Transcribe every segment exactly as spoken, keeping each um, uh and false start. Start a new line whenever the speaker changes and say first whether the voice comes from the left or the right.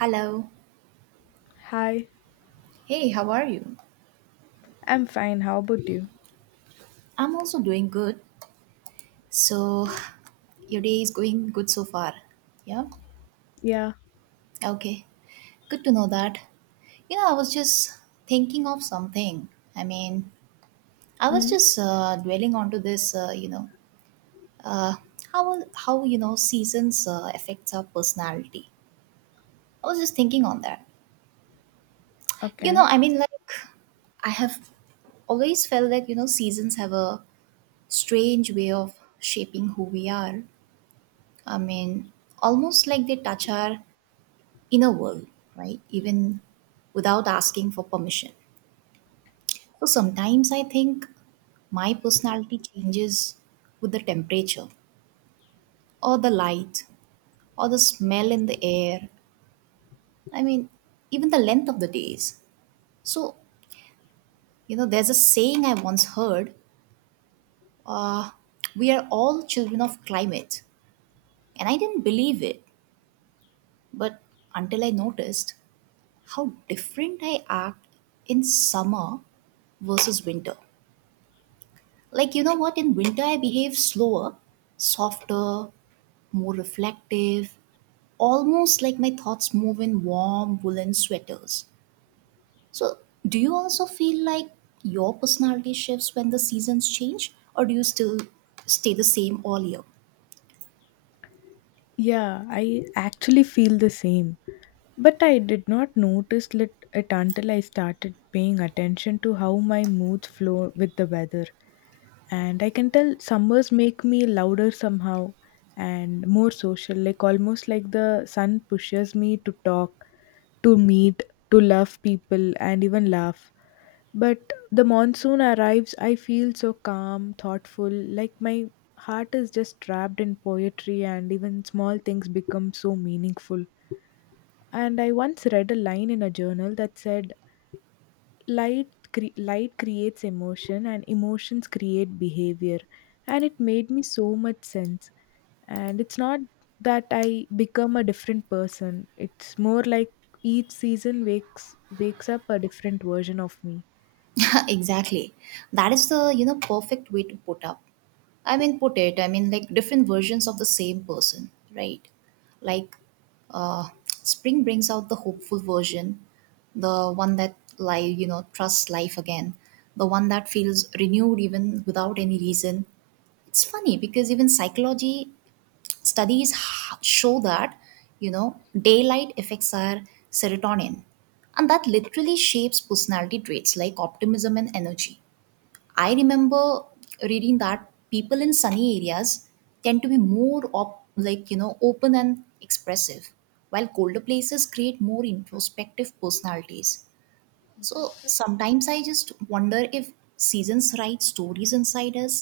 right: Hello.
left: Hi,
right: Hey, how are you?
left: I'm fine. How about you?
right: I'm also doing good. So, your day is going good so far. Yeah?
left: Yeah.
right: Okay. Good to know that. You know, I was just thinking of something. I mean, I was
left: Mm,
right: just uh, dwelling onto this, uh, you know, uh, how, how, you know, seasons uh, affects our personality. I was just thinking on that. You know,
left: okay.
right: I mean, like, I have always felt that, you know, seasons have a strange way of shaping who we are. I mean, Almost like they touch our inner world, right? Even without asking for permission. So sometimes I think my personality changes with the temperature or the light or the smell in the air. I mean, Even the length of the days. So, you know, there's a saying I once heard. uh, we are all children of climate. And I didn't believe it, but until I noticed how different I act in summer versus winter. Like, you know what? In winter, I behave slower, softer, more reflective, almost like my thoughts move in warm woolen sweaters. So, do you also feel like your personality shifts when the seasons change, or do you still stay the same all year?
left: Yeah, I actually feel the same. But I did not notice it, it until I started paying attention to how my moods flow with the weather. And I can tell summers make me louder somehow and more social, like almost like the sun pushes me to talk to meet, to love people, and even laugh. But the monsoon arrives, I feel so calm, thoughtful, like my heart is just trapped in poetry, and even small things become so meaningful. And I once read a line in a journal that said, light cre- light creates emotion, and emotions create behavior. And it made me so much sense. And it's not that I become a different person. It's more like each season wakes wakes up a different version of me.
right: Exactly. That is the, you know, perfect way to put up. I mean, put it. I mean, like different versions of the same person, right? Like, uh, Spring brings out the hopeful version, the one that life, you know, trusts life again, the one that feels renewed even without any reason. It's funny because even psychology studies h- show that, you know, daylight affects our serotonin, and that literally shapes personality traits like optimism and energy. I remember reading that people in sunny areas tend to be more op- like you know open and expressive, while colder places create more introspective personalities. So sometimes I just wonder if seasons write stories inside us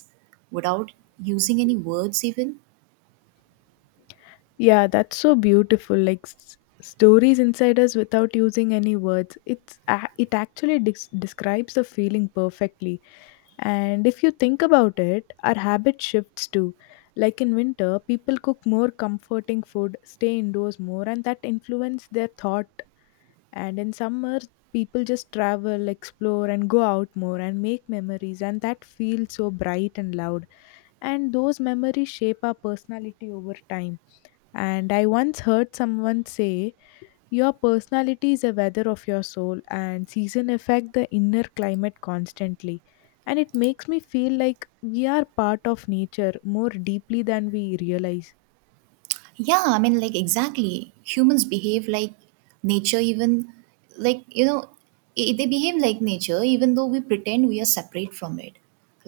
right: without using any words even.
left: Yeah, that's so beautiful, like s- stories inside us without using any words. It's a- it actually des- describes the feeling perfectly. And if you think about it, our habit shifts too. Like in winter, people cook more comforting food, stay indoors more, and that influence their thought. And in summer, people just travel, explore, and go out more and make memories, and that feels so bright and loud. And those memories shape our personality over time. And I once heard someone say your personality is a weather of your soul, and season affect the inner climate constantly. And it makes me feel like we are part of nature more deeply than we realize.
right: Yeah, I mean, like, exactly. Humans behave like nature, even like, you know, i- they behave like nature, even though we pretend we are separate from it.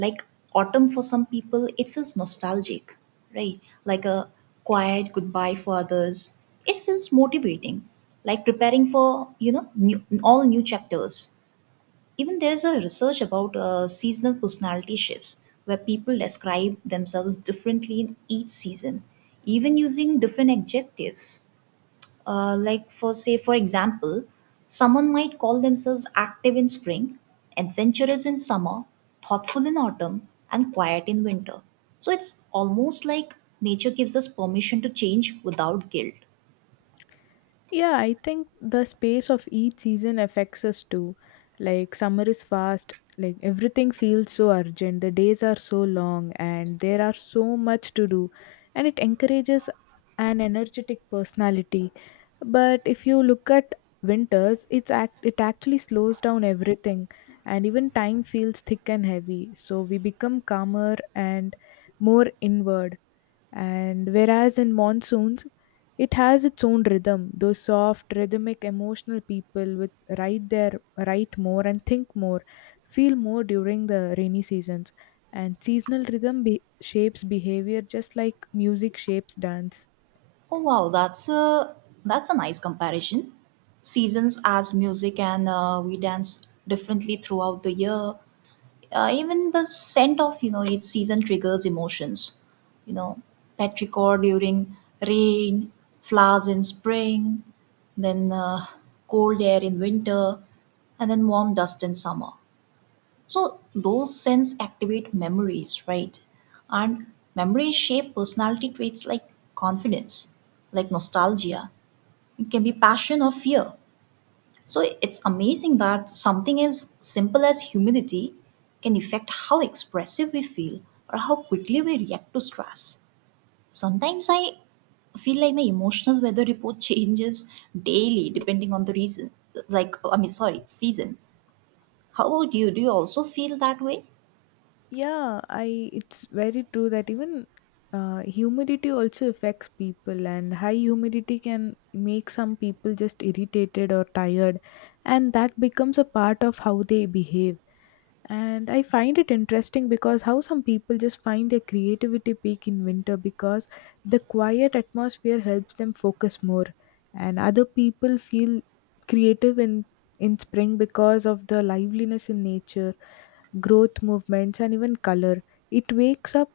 right: Like, autumn for some people, it feels nostalgic, right? Like a quiet goodbye for others. It feels motivating, like preparing for, you know, new, all new chapters. Even there's a research about uh, seasonal personality shifts where people describe themselves differently in each season, even using different adjectives. Uh, like for say, for example, someone might call themselves active in spring, adventurous in summer, thoughtful in autumn, and quiet in winter. So it's almost like nature gives us permission to change without guilt.
left: Yeah, I think the space of each season affects us too. Like, summer is fast, like, everything feels so urgent, the days are so long, and there are so much to do, and it encourages an energetic personality. But if you look at winters, it's act it actually slows down everything, and even time feels thick and heavy, so we become calmer and more inward. And whereas in monsoons, it has its own rhythm. Those soft, rhythmic, emotional people with write their write more and think more, feel more during the rainy seasons. And seasonal rhythm be- shapes behavior just like music shapes dance.
right: Oh wow, that's a that's a nice comparison. Seasons as music, and uh, we dance differently throughout the year. Uh, even the scent of, you know, each season triggers emotions. You know, petrichor during rain, flowers in spring, then uh, cold air in winter, and then warm dust in summer. So those scents activate memories, right? And memories shape personality traits like confidence, like nostalgia. It can be passion or fear. So it's amazing that something as simple as humility can affect how expressive we feel or how quickly we react to stress. Sometimes I feel like my emotional weather report changes daily
left: Hmm.
right: depending on the reason. Like, I mean, sorry, season. How about you? Do you also feel that way?
left: Yeah, I it's very true that even uh, humidity also affects people, and high humidity can make some people just irritated or tired, and that becomes a part of how they behave. And I find it interesting because how some people just find their creativity peak in winter because the quiet atmosphere helps them focus more, and other people feel creative in in spring because of the liveliness in nature, growth movements, and even color. It wakes up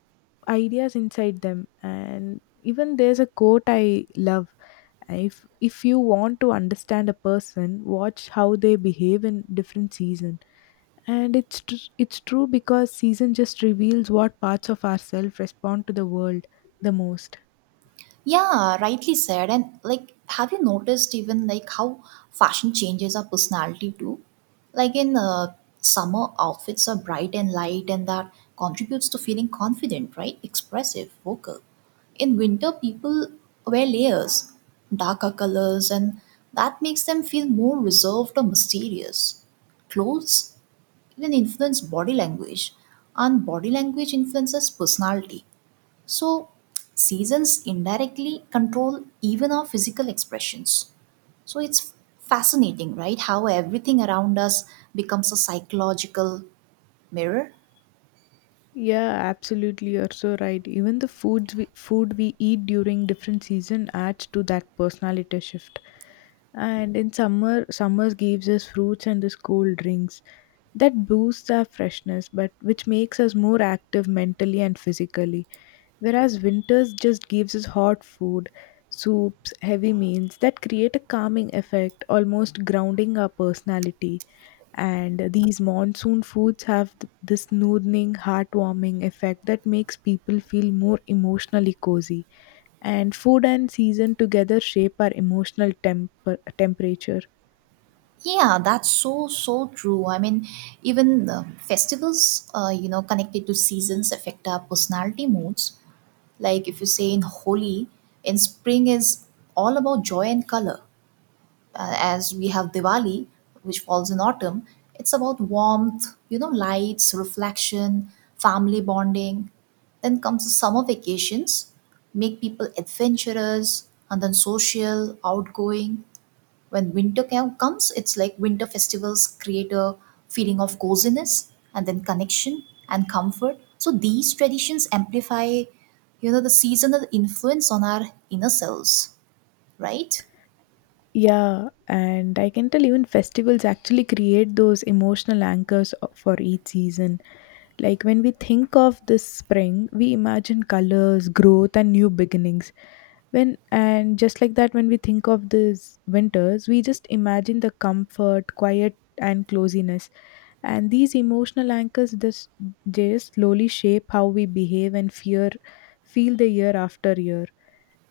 left: ideas inside them. And even there's a quote I love, if if you want to understand a person, watch how they behave in different seasons. And it's tr- it's true because season just reveals what parts of ourselves respond to the world the most.
right: Yeah, rightly said. And like, have you noticed even like how fashion changes our personality too? Like in uh, summer, outfits are bright and light, and that contributes to feeling confident, right? Expressive, vocal. In winter, people wear layers, darker colors, and that makes them feel more reserved or mysterious. Clothes even influence body language, and body language influences personality. So, seasons indirectly control even our physical expressions. So, it's fascinating, right? How everything around us becomes a psychological mirror.
left: Yeah, absolutely. You're so right. Even the foods we, food we eat during different season adds to that personality shift. And in summer, summer gives us fruits and this cold drinks that boosts our freshness, but which makes us more active mentally and physically. Whereas winters just gives us hot food, soups, heavy meals that create a calming effect, almost grounding our personality. And these monsoon foods have th- this soothing, heartwarming effect that makes people feel more emotionally cozy. And food and season together shape our emotional temper- temperature.
right: Yeah, that's so, so true. I mean, even uh, festivals, uh, you know, connected to seasons affect our personality moods. Like if you say in Holi, in spring is all about joy and color. Uh, as we have Diwali, which falls in autumn, it's about warmth, you know, lights, reflection, family bonding. Then comes the summer vacations, make people adventurous and then social, outgoing. When winter ca- comes, it's like winter festivals create a feeling of coziness and then connection and comfort. So these traditions amplify, you know, the seasonal influence on our inner selves, right?
left: Yeah, and I can tell even festivals actually create those emotional anchors o- for each season. Like when we think of this spring, we imagine colors, growth, and new beginnings. When and just like that, when we think of these winters, we just imagine the comfort, quiet, and coziness. And these emotional anchors just they just slowly shape how we behave and fear feel the year after year.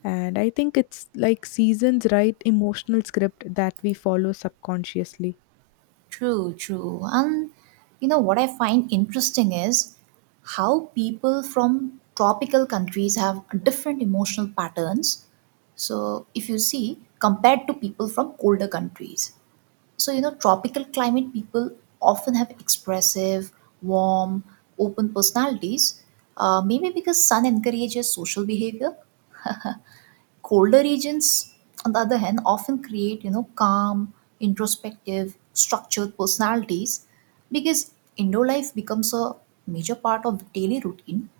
left: And I think it's like seasons write emotional script that we follow subconsciously.
right: True, true. And you know what I find interesting is how people from tropical countries have different emotional patterns. So, if you see, compared to people from colder countries. So, you know, tropical climate people often have expressive, warm, open personalities, uh, maybe because sun encourages social behavior. Colder regions, on the other hand, often create, you know, calm, introspective, structured personalities because indoor life becomes a major part of the daily routine.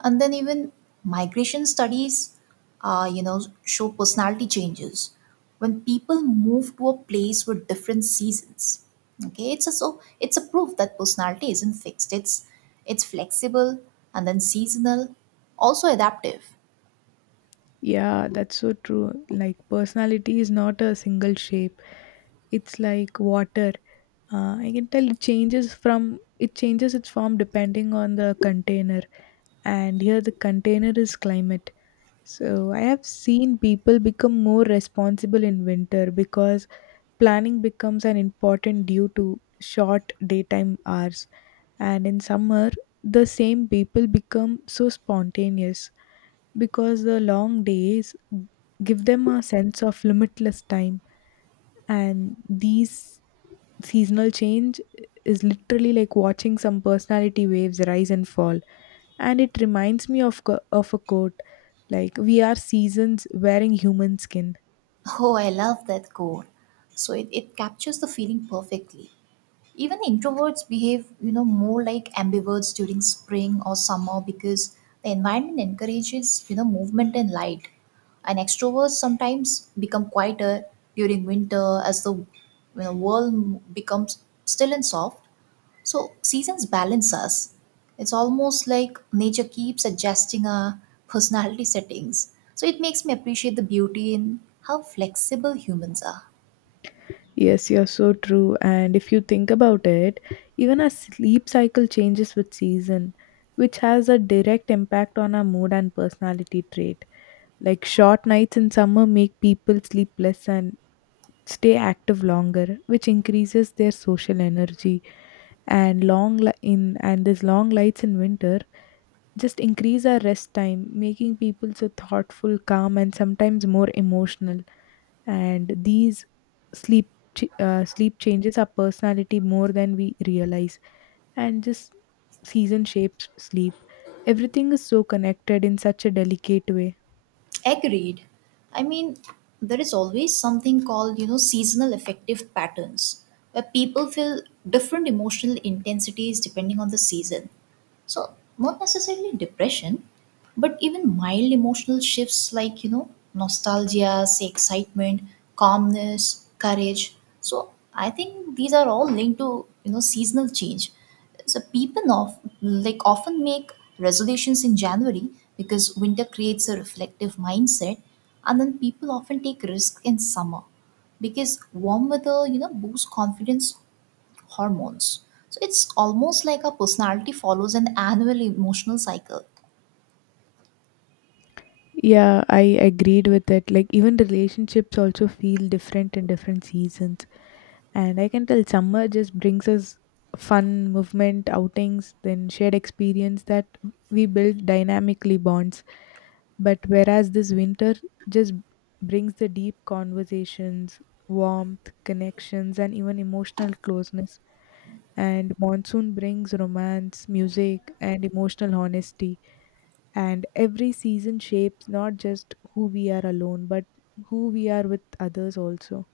right: And then even migration studies, uh, you know, show personality changes when people move to a place with different seasons. Okay, it's a so it's a proof that personality isn't fixed. It's it's flexible and then seasonal, also adaptive.
left: Yeah, that's so true. Like personality is not a single shape. It's like water. Uh, I can tell it changes from it changes its form depending on the container. And here the container is climate. So I have seen people become more responsible in winter because planning becomes an important due to short daytime hours, and in summer the same people become so spontaneous because the long days give them a sense of limitless time. And these seasonal change is literally like watching some personality waves rise and fall, and it reminds me of co- of a quote, like we are seasons wearing human skin.
right: Oh, I love that core. So it, it captures the feeling perfectly. Even introverts behave, you know, more like ambiverts during spring or summer because the environment encourages, you know, movement and light. And extroverts sometimes become quieter during winter as the you know, world becomes still and soft. So seasons balance us. It's almost like nature keeps adjusting our personality settings. So it makes me appreciate the beauty in how flexible humans are.
left: Yes, you're so true. And if you think about it, even our sleep cycle changes with season, which has a direct impact on our mood and personality trait. Like short nights in summer make people sleep less and stay active longer, which increases their social energy. And long li- in and these long lights in winter just increase our rest time, making people so thoughtful, calm, and sometimes more emotional. And these sleep ch- uh, sleep changes our personality more than we realize. And just season shapes sleep, everything is so connected in such a delicate way.
right: Agreed. I mean, there is always something called, you know, seasonal affective patterns, where people feel different emotional intensities depending on the season. So, not necessarily depression, but even mild emotional shifts like, you know, nostalgia, say excitement, calmness, courage. So, I think these are all linked to, you know, seasonal change. So people of like often make resolutions in January because winter creates a reflective mindset, and then people often take risks in summer because warm weather, you know, boosts confidence hormones. So it's almost like our personality follows an annual emotional cycle.
left: Yeah, I agreed with that. Like even relationships also feel different in different seasons. And I can tell summer just brings us fun movement, outings, then shared experience that we build dynamically bonds. But whereas this winter just brings the deep conversations, warmth, connections, and even emotional closeness. And monsoon brings romance, music, and emotional honesty. And every season shapes not just who we are alone, but who we are with others also.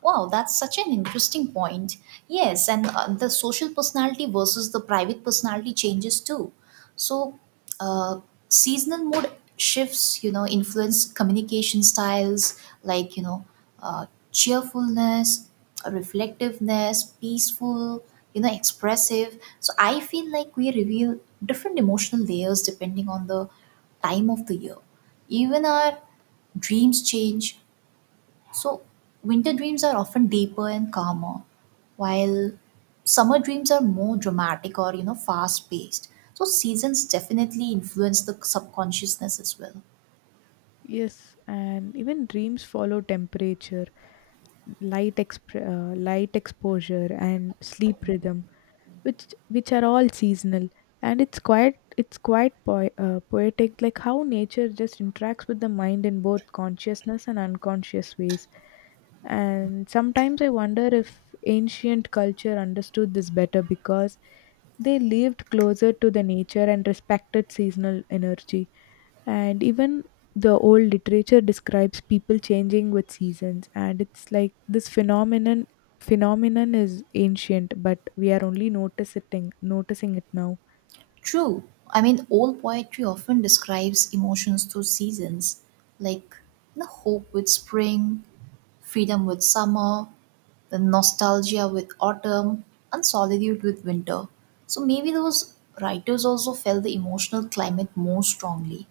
right: Wow, that's such an interesting point. Yes, and uh, the social personality versus the private personality changes too. So, uh, seasonal mood shifts, you know, influence communication styles like, you know, uh, cheerfulness, reflectiveness, peaceful, you know, expressive. So, I feel like we reveal different emotional layers depending on the time of the year. Even our dreams change, so, winter dreams are often deeper and calmer, while summer dreams are more dramatic or, you know, fast paced. So, seasons definitely influence the subconsciousness as well.
left: Yes, and even dreams follow temperature, light exp- uh, light exposure, and sleep rhythm, which which are all seasonal. And it's quite it's quite po- uh, poetic, like how nature just interacts with the mind in both consciousness and unconscious ways. And sometimes I wonder if ancient culture understood this better because they lived closer to the nature and respected seasonal energy. And even the old literature describes people changing with seasons, and it's like this phenomenon phenomenon is ancient, but we are only noticing noticing it now.
right: True. I mean, old poetry often describes emotions through seasons, like, you know, hope with spring, freedom with summer, the nostalgia with autumn, and solitude with winter. So maybe those writers also felt the emotional climate more strongly.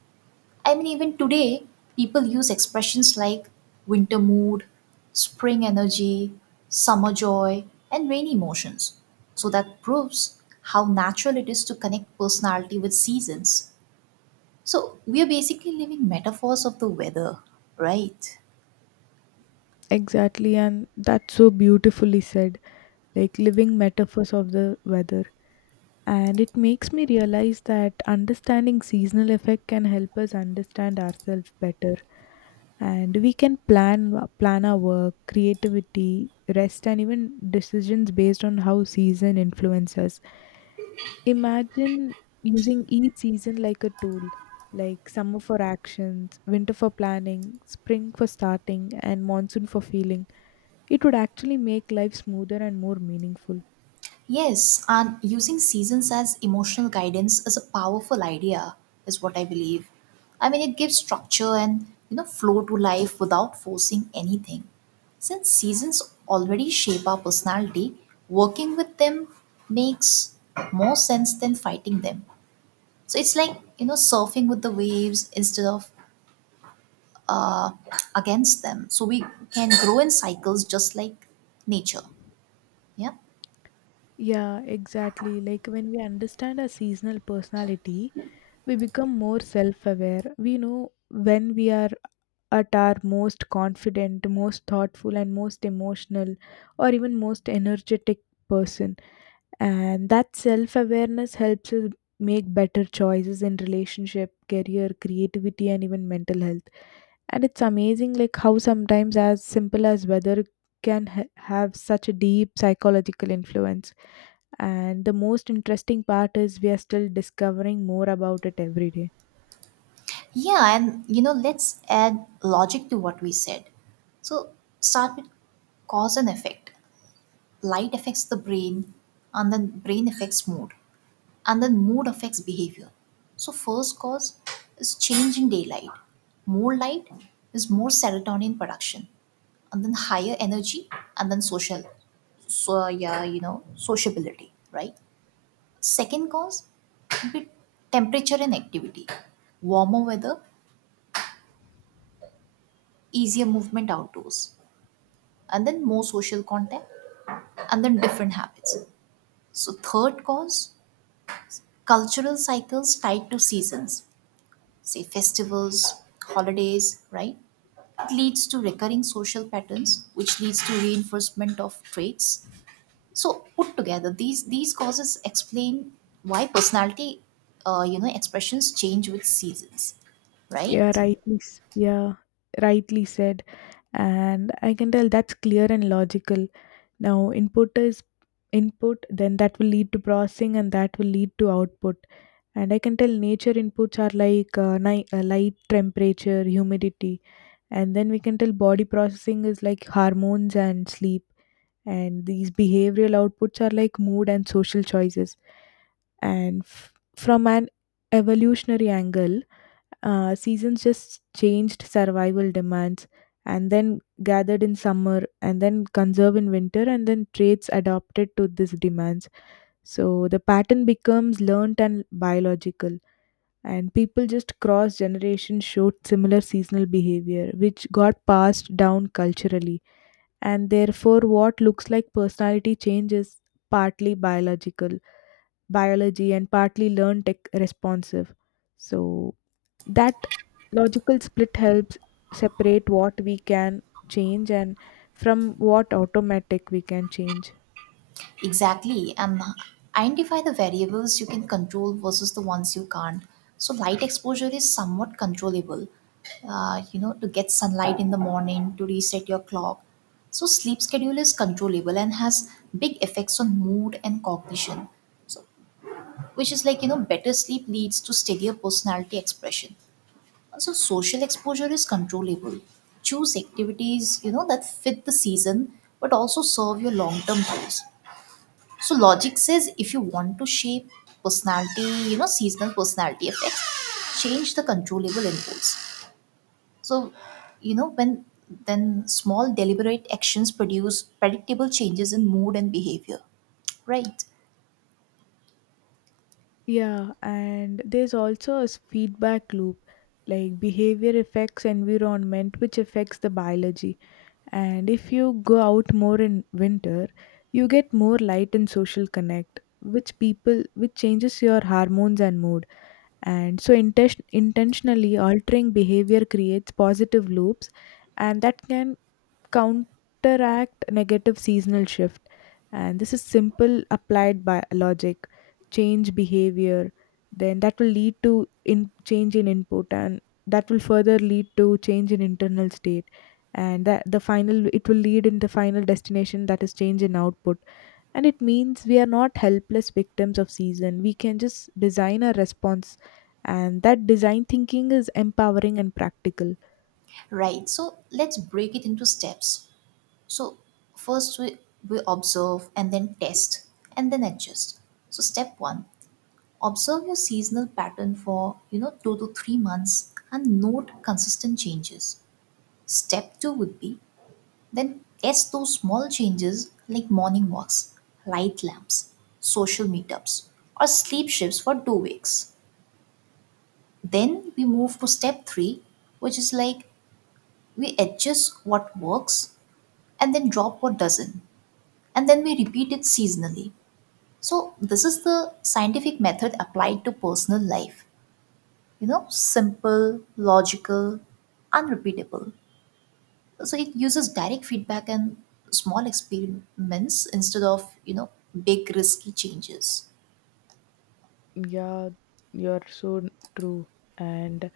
right: I mean, even today, people use expressions like winter mood, spring energy, summer joy, and rain emotions. So that proves how natural it is to connect personality with seasons. So we are basically living metaphors of the weather, right?
left: Exactly, and that's so beautifully said, like living metaphors of the weather. And it makes me realize that understanding seasonal effect can help us understand ourselves better. And we can plan plan our work, creativity, rest, and even decisions based on how season influences. Imagine using each season like a tool, like summer for actions, winter for planning, spring for starting, and monsoon for feeling. It would actually make life smoother and more meaningful.
right: Yes, and using seasons as emotional guidance is a powerful idea, is what I believe. I mean, it gives structure and you know flow to life without forcing anything. Since seasons already shape our personality, working with them makes more sense than fighting them. So it's like you know surfing with the waves instead of uh, against them. So we can grow in cycles just like nature. Yeah.
left: Yeah, exactly. Like when we understand our seasonal personality, we become more self aware. We know when we are at our most confident, most thoughtful, and most emotional, or even most energetic person. And that self awareness helps us make better choices in relationship, career, creativity, and even mental health. And it's amazing, like how sometimes as simple as weather can ha- have such a deep psychological influence. And the most interesting part is we are still discovering more about it every day.
right: Yeah, and you know, let's add logic to what we said. So start with cause and effect. Light affects the brain, and then brain affects mood, and then mood affects behavior. So first cause is change in daylight. More light is more serotonin production, and then higher energy, and then social, so yeah, you know, sociability, right? Second cause would be temperature and activity, warmer weather, easier movement outdoors, and then more social contact, and then different habits. So third cause, cultural cycles tied to seasons, say festivals, holidays, right? It leads to recurring social patterns, which leads to reinforcement of traits. So put together, these these causes explain why personality uh, you know expressions change with seasons,
left: Yeah,
right: right?
left: rightly s- yeah rightly said. And I can tell that's clear and logical. Now input is input, then that will lead to processing, and that will lead to output. And I can tell nature inputs are like uh, ni- uh, light, temperature, humidity. And then we can tell body processing is like hormones and sleep, and these behavioral outputs are like mood and social choices. And f- from an evolutionary angle, uh, seasons just changed survival demands, and then gathered in summer and then conserve in winter, and then traits adapted to these demands. So the pattern becomes learnt and biological, and people just cross generations showed similar seasonal behavior which got passed down culturally. And therefore what looks like personality change is partly biological biology and partly learned tech responsive. So that logical split helps separate what we can change and from what automatic we can change.
right: Exactly, and identify the variables you can control versus the ones you can't. So light exposure is somewhat controllable. Uh, you know, to get sunlight in the morning, to reset your clock. So sleep schedule is controllable and has big effects on mood and cognition. So, which is like you know, better sleep leads to steadier personality expression. Also, social exposure is controllable. Choose activities you know that fit the season, but also serve your long-term goals. So logic says if you want to shape personality, you know, seasonal personality effects, change the controllable inputs. So, you know, when then small deliberate actions produce predictable changes in mood and behavior. Right.
left: Yeah, and there's also a s- feedback loop, like behavior affects environment which affects the biology. And if you go out more in winter, you get more light and social connect, which people which changes your hormones and mood. And so inten- intentionally altering behavior creates positive loops, and that can counteract negative seasonal shift. And this is simple applied by logic, change behavior, then that will lead to in change in input, and that will further lead to change in internal state, and that the final it will lead in the final destination, that is change in output. And it means we are not helpless victims of season, we can just design a response. And that design thinking is empowering and practical.
right: Right. So let's break it into steps. So first we, we observe and then test and then adjust. So step one, observe your seasonal pattern for you know two to three months and note consistent changes. Step two would be, then test those small changes like morning walks, light lamps, social meetups, or sleep shifts for two weeks. Then we move to step three, which is like we adjust what works and then drop what doesn't, and then we repeat it seasonally. So this is the scientific method applied to personal life. You know, simple, logical, unrepeatable, so it uses direct feedback and small experiments instead of you know big risky changes.
left: Yeah, you're so n- true. And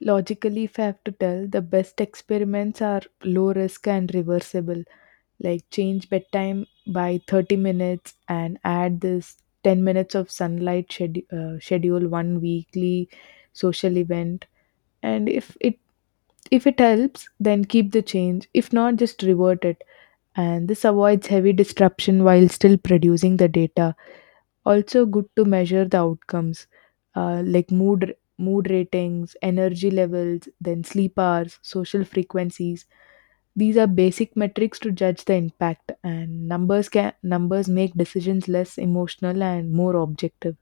left: logically, if I have to tell, the best experiments are low risk and reversible. Like change bedtime by 30 minutes and add this 10 minutes of sunlight, schedu- uh, schedule one weekly social event. And if it if it helps, then keep the change. If not, just revert it. And this avoids heavy disruption while still producing the data, also good to measure the outcomes, uh, like mood mood ratings, energy levels, then sleep hours, social frequencies. These are basic metrics to judge the impact, and numbers can numbers make decisions less emotional and more objective.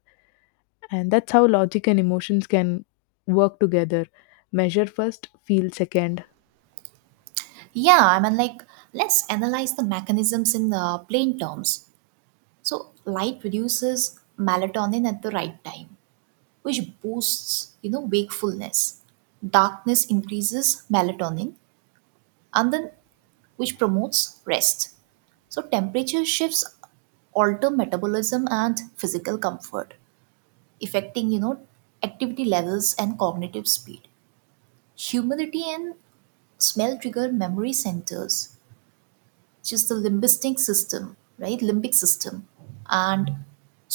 left: And that's how logic and emotions can work together. Measure first, feel second.
right: Yeah, i mean like let's analyze the mechanisms in uh, plain terms. So light produces melatonin at the right time, which boosts, you know, wakefulness. Darkness increases melatonin and then, which promotes rest. So temperature shifts alter metabolism and physical comfort, affecting, you know, activity levels and cognitive speed. Humidity and smell trigger memory centers, which is the limbistic system, right, limbic system. And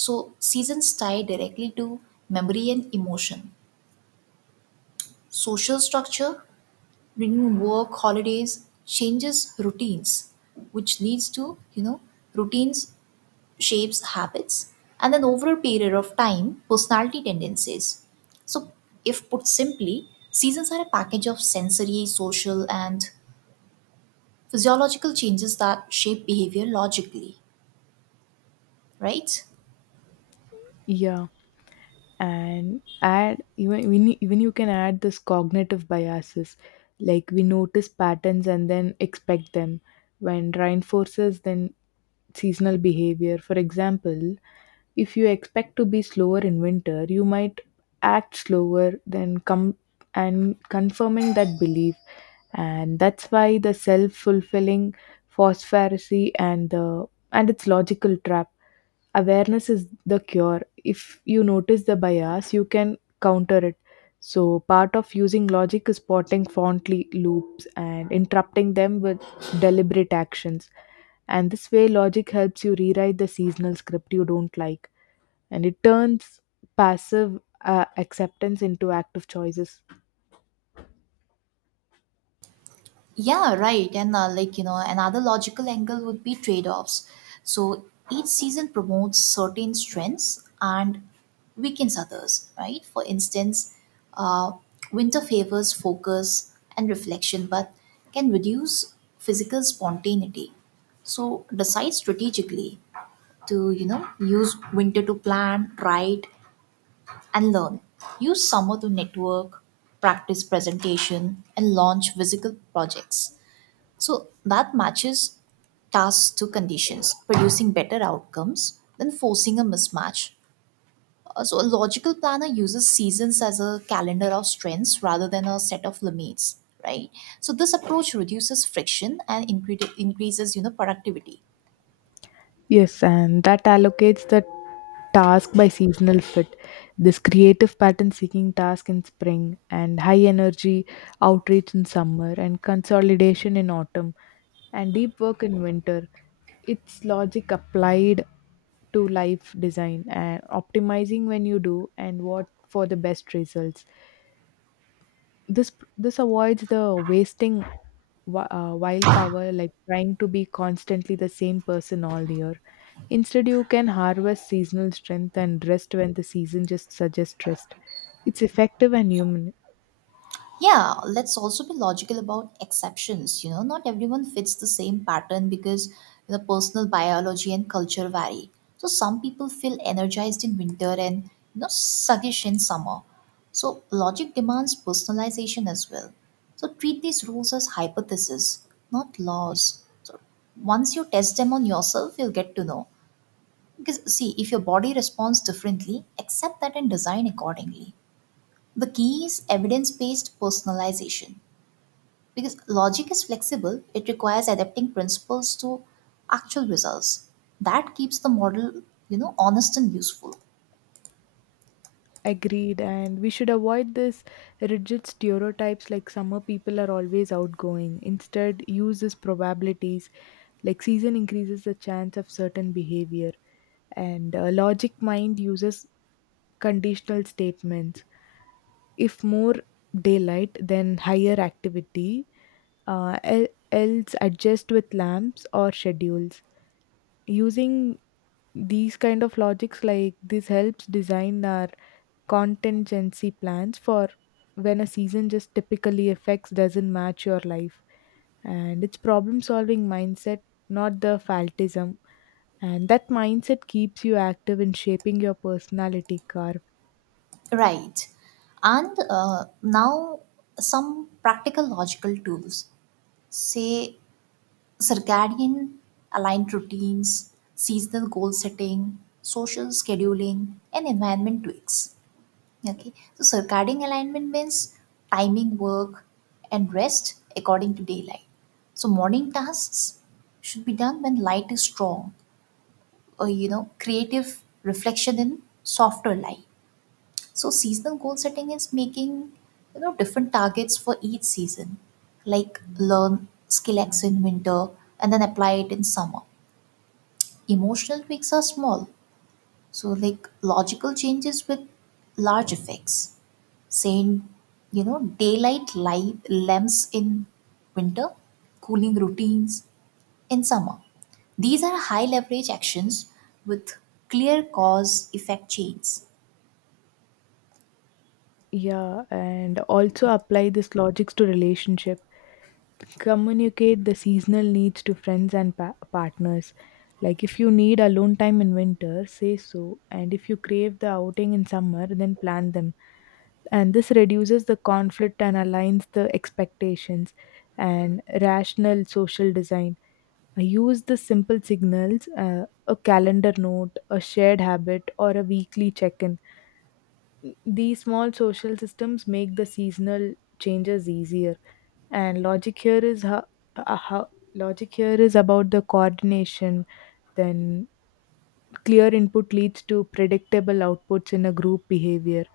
right: so seasons tie directly to memory and emotion. Social structure, bringing work holidays, changes routines, which leads to, you know, routines shapes habits and then over a period of time personality tendencies. So if put simply, seasons are a package of sensory, social, and physiological changes that shape behavior logically, right?
left: Yeah, and add, even we need, even you can add this cognitive biases. Like we notice patterns and then expect them, when reinforces then seasonal behavior. For example, if you expect to be slower in winter, you might act slower than come, and confirming that belief. And that's why the self-fulfilling phosphoracy and the and its logical trap. Awareness is the cure. If you notice the bias, you can counter it. So part of using logic is spotting faulty loops and interrupting them with deliberate actions. And this way logic helps you rewrite the seasonal script you don't like, and it turns passive uh, acceptance into active choices.
right: Yeah, right. And uh, like, you know, another logical angle would be trade offs. So each season promotes certain strengths and weakens others, right? For instance, uh, winter favors focus and reflection, but can reduce physical spontaneity. So decide strategically to, you know, use winter to plan, write, and learn. Use summer to network, practice presentation, and launch physical projects, so that matches tasks to conditions, producing better outcomes than forcing a mismatch. Uh, So a logical planner uses seasons as a calendar of strengths rather than a set of limits, right? So this approach reduces friction and incre- increases, you know, productivity.
left: Yes, and that allocates the task by seasonal fit. This creative pattern seeking task in spring, and high energy outreach in summer, and consolidation in autumn, and deep work in winter. It's logic applied to life design and optimizing when you do and what for the best results. This this avoids the wasting wi- uh, while power, like trying to be constantly the same person all year. Instead you can harvest seasonal strength and rest when the season just suggests rest. It's effective and human.
right: Yeah, let's also be logical about exceptions. You know, not everyone fits the same pattern because, you know, personal biology and culture vary. So some people feel energized in winter and, you know, sluggish in summer. So logic demands personalization as well. So treat these rules as hypotheses, not laws. So once you test them on yourself, you'll get to know. Because see, if your body responds differently, accept that and design accordingly. The key is evidence-based personalization, because logic is flexible, it requires adapting principles to actual results. That keeps the model, you know, honest and useful.
left: Agreed, and we should avoid this rigid stereotypes like summer people are always outgoing. Instead use these probabilities, like season increases the chance of certain behavior. And uh, logic mind uses conditional statements. If more daylight, then higher activity, uh, el- else adjust with lamps or schedules. Using these kind of logics like this helps design our contingency plans for when a season just typically affects doesn't match your life. And it's problem solving mindset, not the faltism. And that mindset keeps you active in shaping your personality curve.
right: Right. And uh, now some practical logical tools, say circadian aligned routines, seasonal goal setting, social scheduling, and environment tweaks. Okay. So circadian alignment means timing work and rest according to daylight. So morning tasks should be done when light is strong, or, you know, creative reflection in softer light. So seasonal goal setting is making, you know, different targets for each season, like learn skill X in winter and then apply it in summer. Emotional tweaks are small, so like logical changes with large effects, saying, you know, daylight light lamps in winter, cooling routines in summer. These are high leverage actions with clear cause effect chains.
left: Yeah, and also apply this logics to relationship. Communicate the seasonal needs to friends and pa- partners. Like if you need alone time in winter, say so. And if you crave the outing in summer, then plan them. And this reduces the conflict and aligns the expectations, and rational social design. I use the simple signals, uh, a calendar note, a shared habit, or a weekly check in. These small social systems make the seasonal changes easier. And logic here is how, uh, how logic here is about the coordination. Then clear input leads to predictable outputs in a group behavior.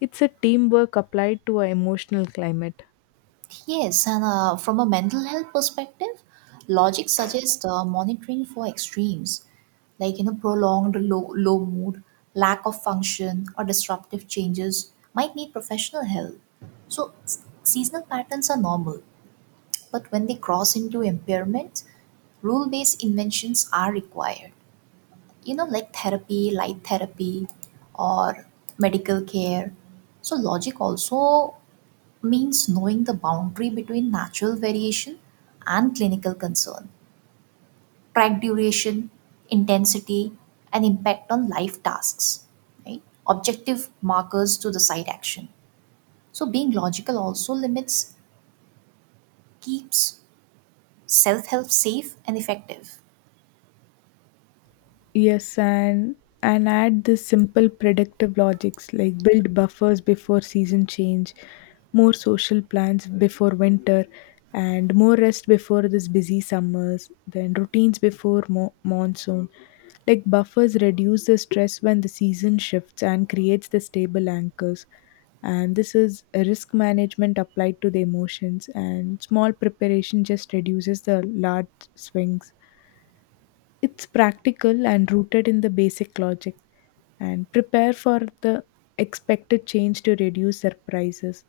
left: It's a teamwork applied to an emotional climate.
right: Yes, and uh, from a mental health perspective, logic suggests uh, monitoring for extremes, like, you know, prolonged low, low mood, lack of function, or disruptive changes might need professional help. So s- seasonal patterns are normal, but when they cross into impairment, rule based inventions are required. You know, like therapy, light therapy, or medical care. So logic also means knowing the boundary between natural variation and clinical concern. Track duration, intensity, and impact on life tasks, right? Objective markers to the side action. So being logical also limits, keeps self help safe and effective.
left: Yes, and and add this simple predictive logics, like build buffers before season change, more social plans before winter, and more rest before this busy summers, then routines before mo- monsoon. Like buffers reduce the stress when the season shifts and creates the stable anchors. And this is a risk management applied to the emotions, and small preparation just reduces the large swings. It's practical and rooted in the basic logic, and prepare for the expected change to reduce surprises.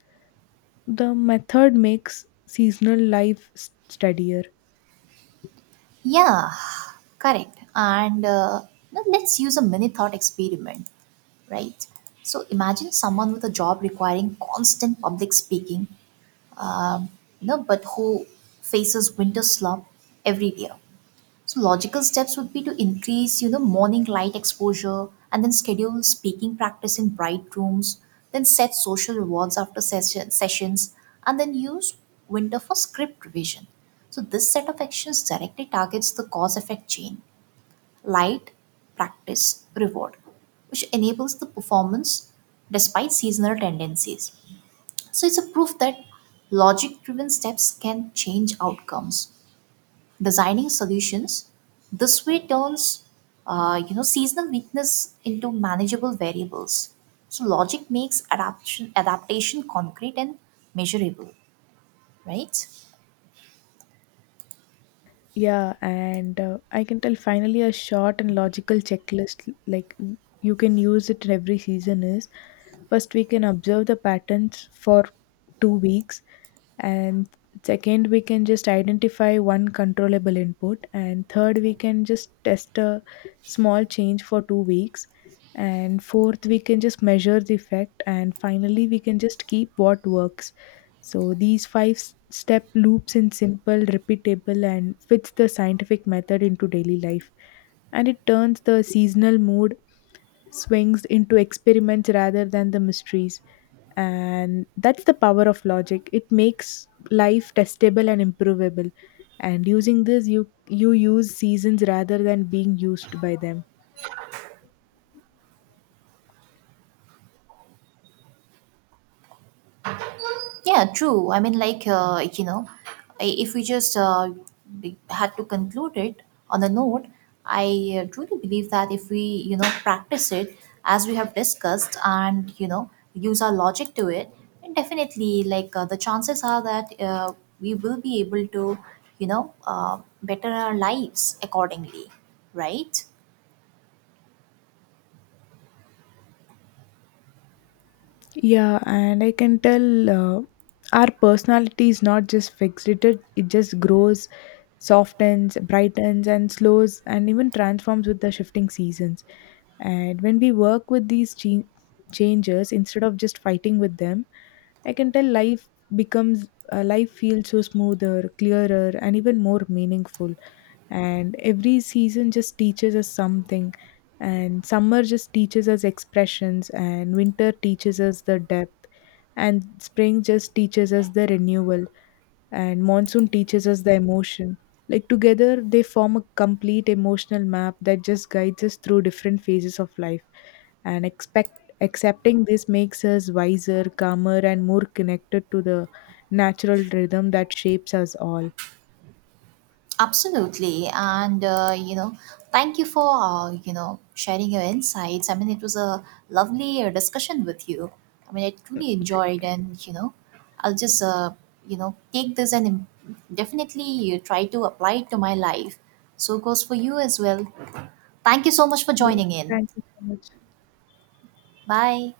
left: The method makes seasonal life s- steadier.
right: Yeah, correct. And uh, now let's use a mini thought experiment, right? So imagine someone with a job requiring constant public speaking, um, you know, but who faces winter slump every year. So logical steps would be to increase, you know, morning light exposure and then schedule speaking practice in bright rooms, then set social rewards after session, sessions, and then use winter for script revision. So this set of actions directly targets the cause effect chain, light, practice, reward, which enables the performance despite seasonal tendencies. So it's a proof that logic driven steps can change outcomes, designing solutions. This way turns uh, you know, seasonal weakness into manageable variables. So logic makes adaptation adaptation concrete and measurable, right?
left: Yeah, and uh, I can tell finally a short and logical checklist like y- you can use it in every season is, first we can observe the patterns for two weeks, and second we can just identify one controllable input, and third we can just test a small change for two weeks, and fourth we can just measure the effect, and finally we can just keep what works. So these five s- step loops in simple repeatable and fits the scientific method into daily life, and it turns the seasonal mood swings into experiments rather than the mysteries. And that's the power of logic. It makes life testable and improvable. And using this, you you use seasons rather than being used by them.
right: Yeah, true. I mean, like, uh, like, you know, I- if we just uh, be- had to conclude it on a note, I uh, truly believe that if we, you know, practice it as we have discussed and, you know, use our logic to it, then definitely, like, uh, the chances are that uh, we will be able to, you know, uh, better our lives accordingly, right?
left: Yeah, and I can tell uh, our personality is not just fixed. It it it just grows, softens, brightens, and slows, and even transforms with the shifting seasons. And when we work with these ch- changes instead of just fighting with them, I can tell life becomes uh, life feels so smoother, clearer, and even more meaningful. And every season just teaches us something. And summer just teaches us expressions, and winter teaches us the depth, and spring just teaches us the renewal, and monsoon teaches us the emotion. Like together, they form a complete emotional map that just guides us through different phases of life. And expect accepting this makes us wiser, calmer, and more connected to the natural rhythm that shapes us all.
right: Absolutely. And uh, you know, thank you for uh, you know, sharing your insights. I mean, it was a lovely uh, discussion with you. I mean, I truly
left: Thank
right: enjoyed,
left: you.
right: and you know, I'll just uh, you know, take this and im- definitely you try to apply it to my life. So goes for you as well. Thank you so much for
left: Yeah,
right: joining in.
left: thank you so much.
right: Bye.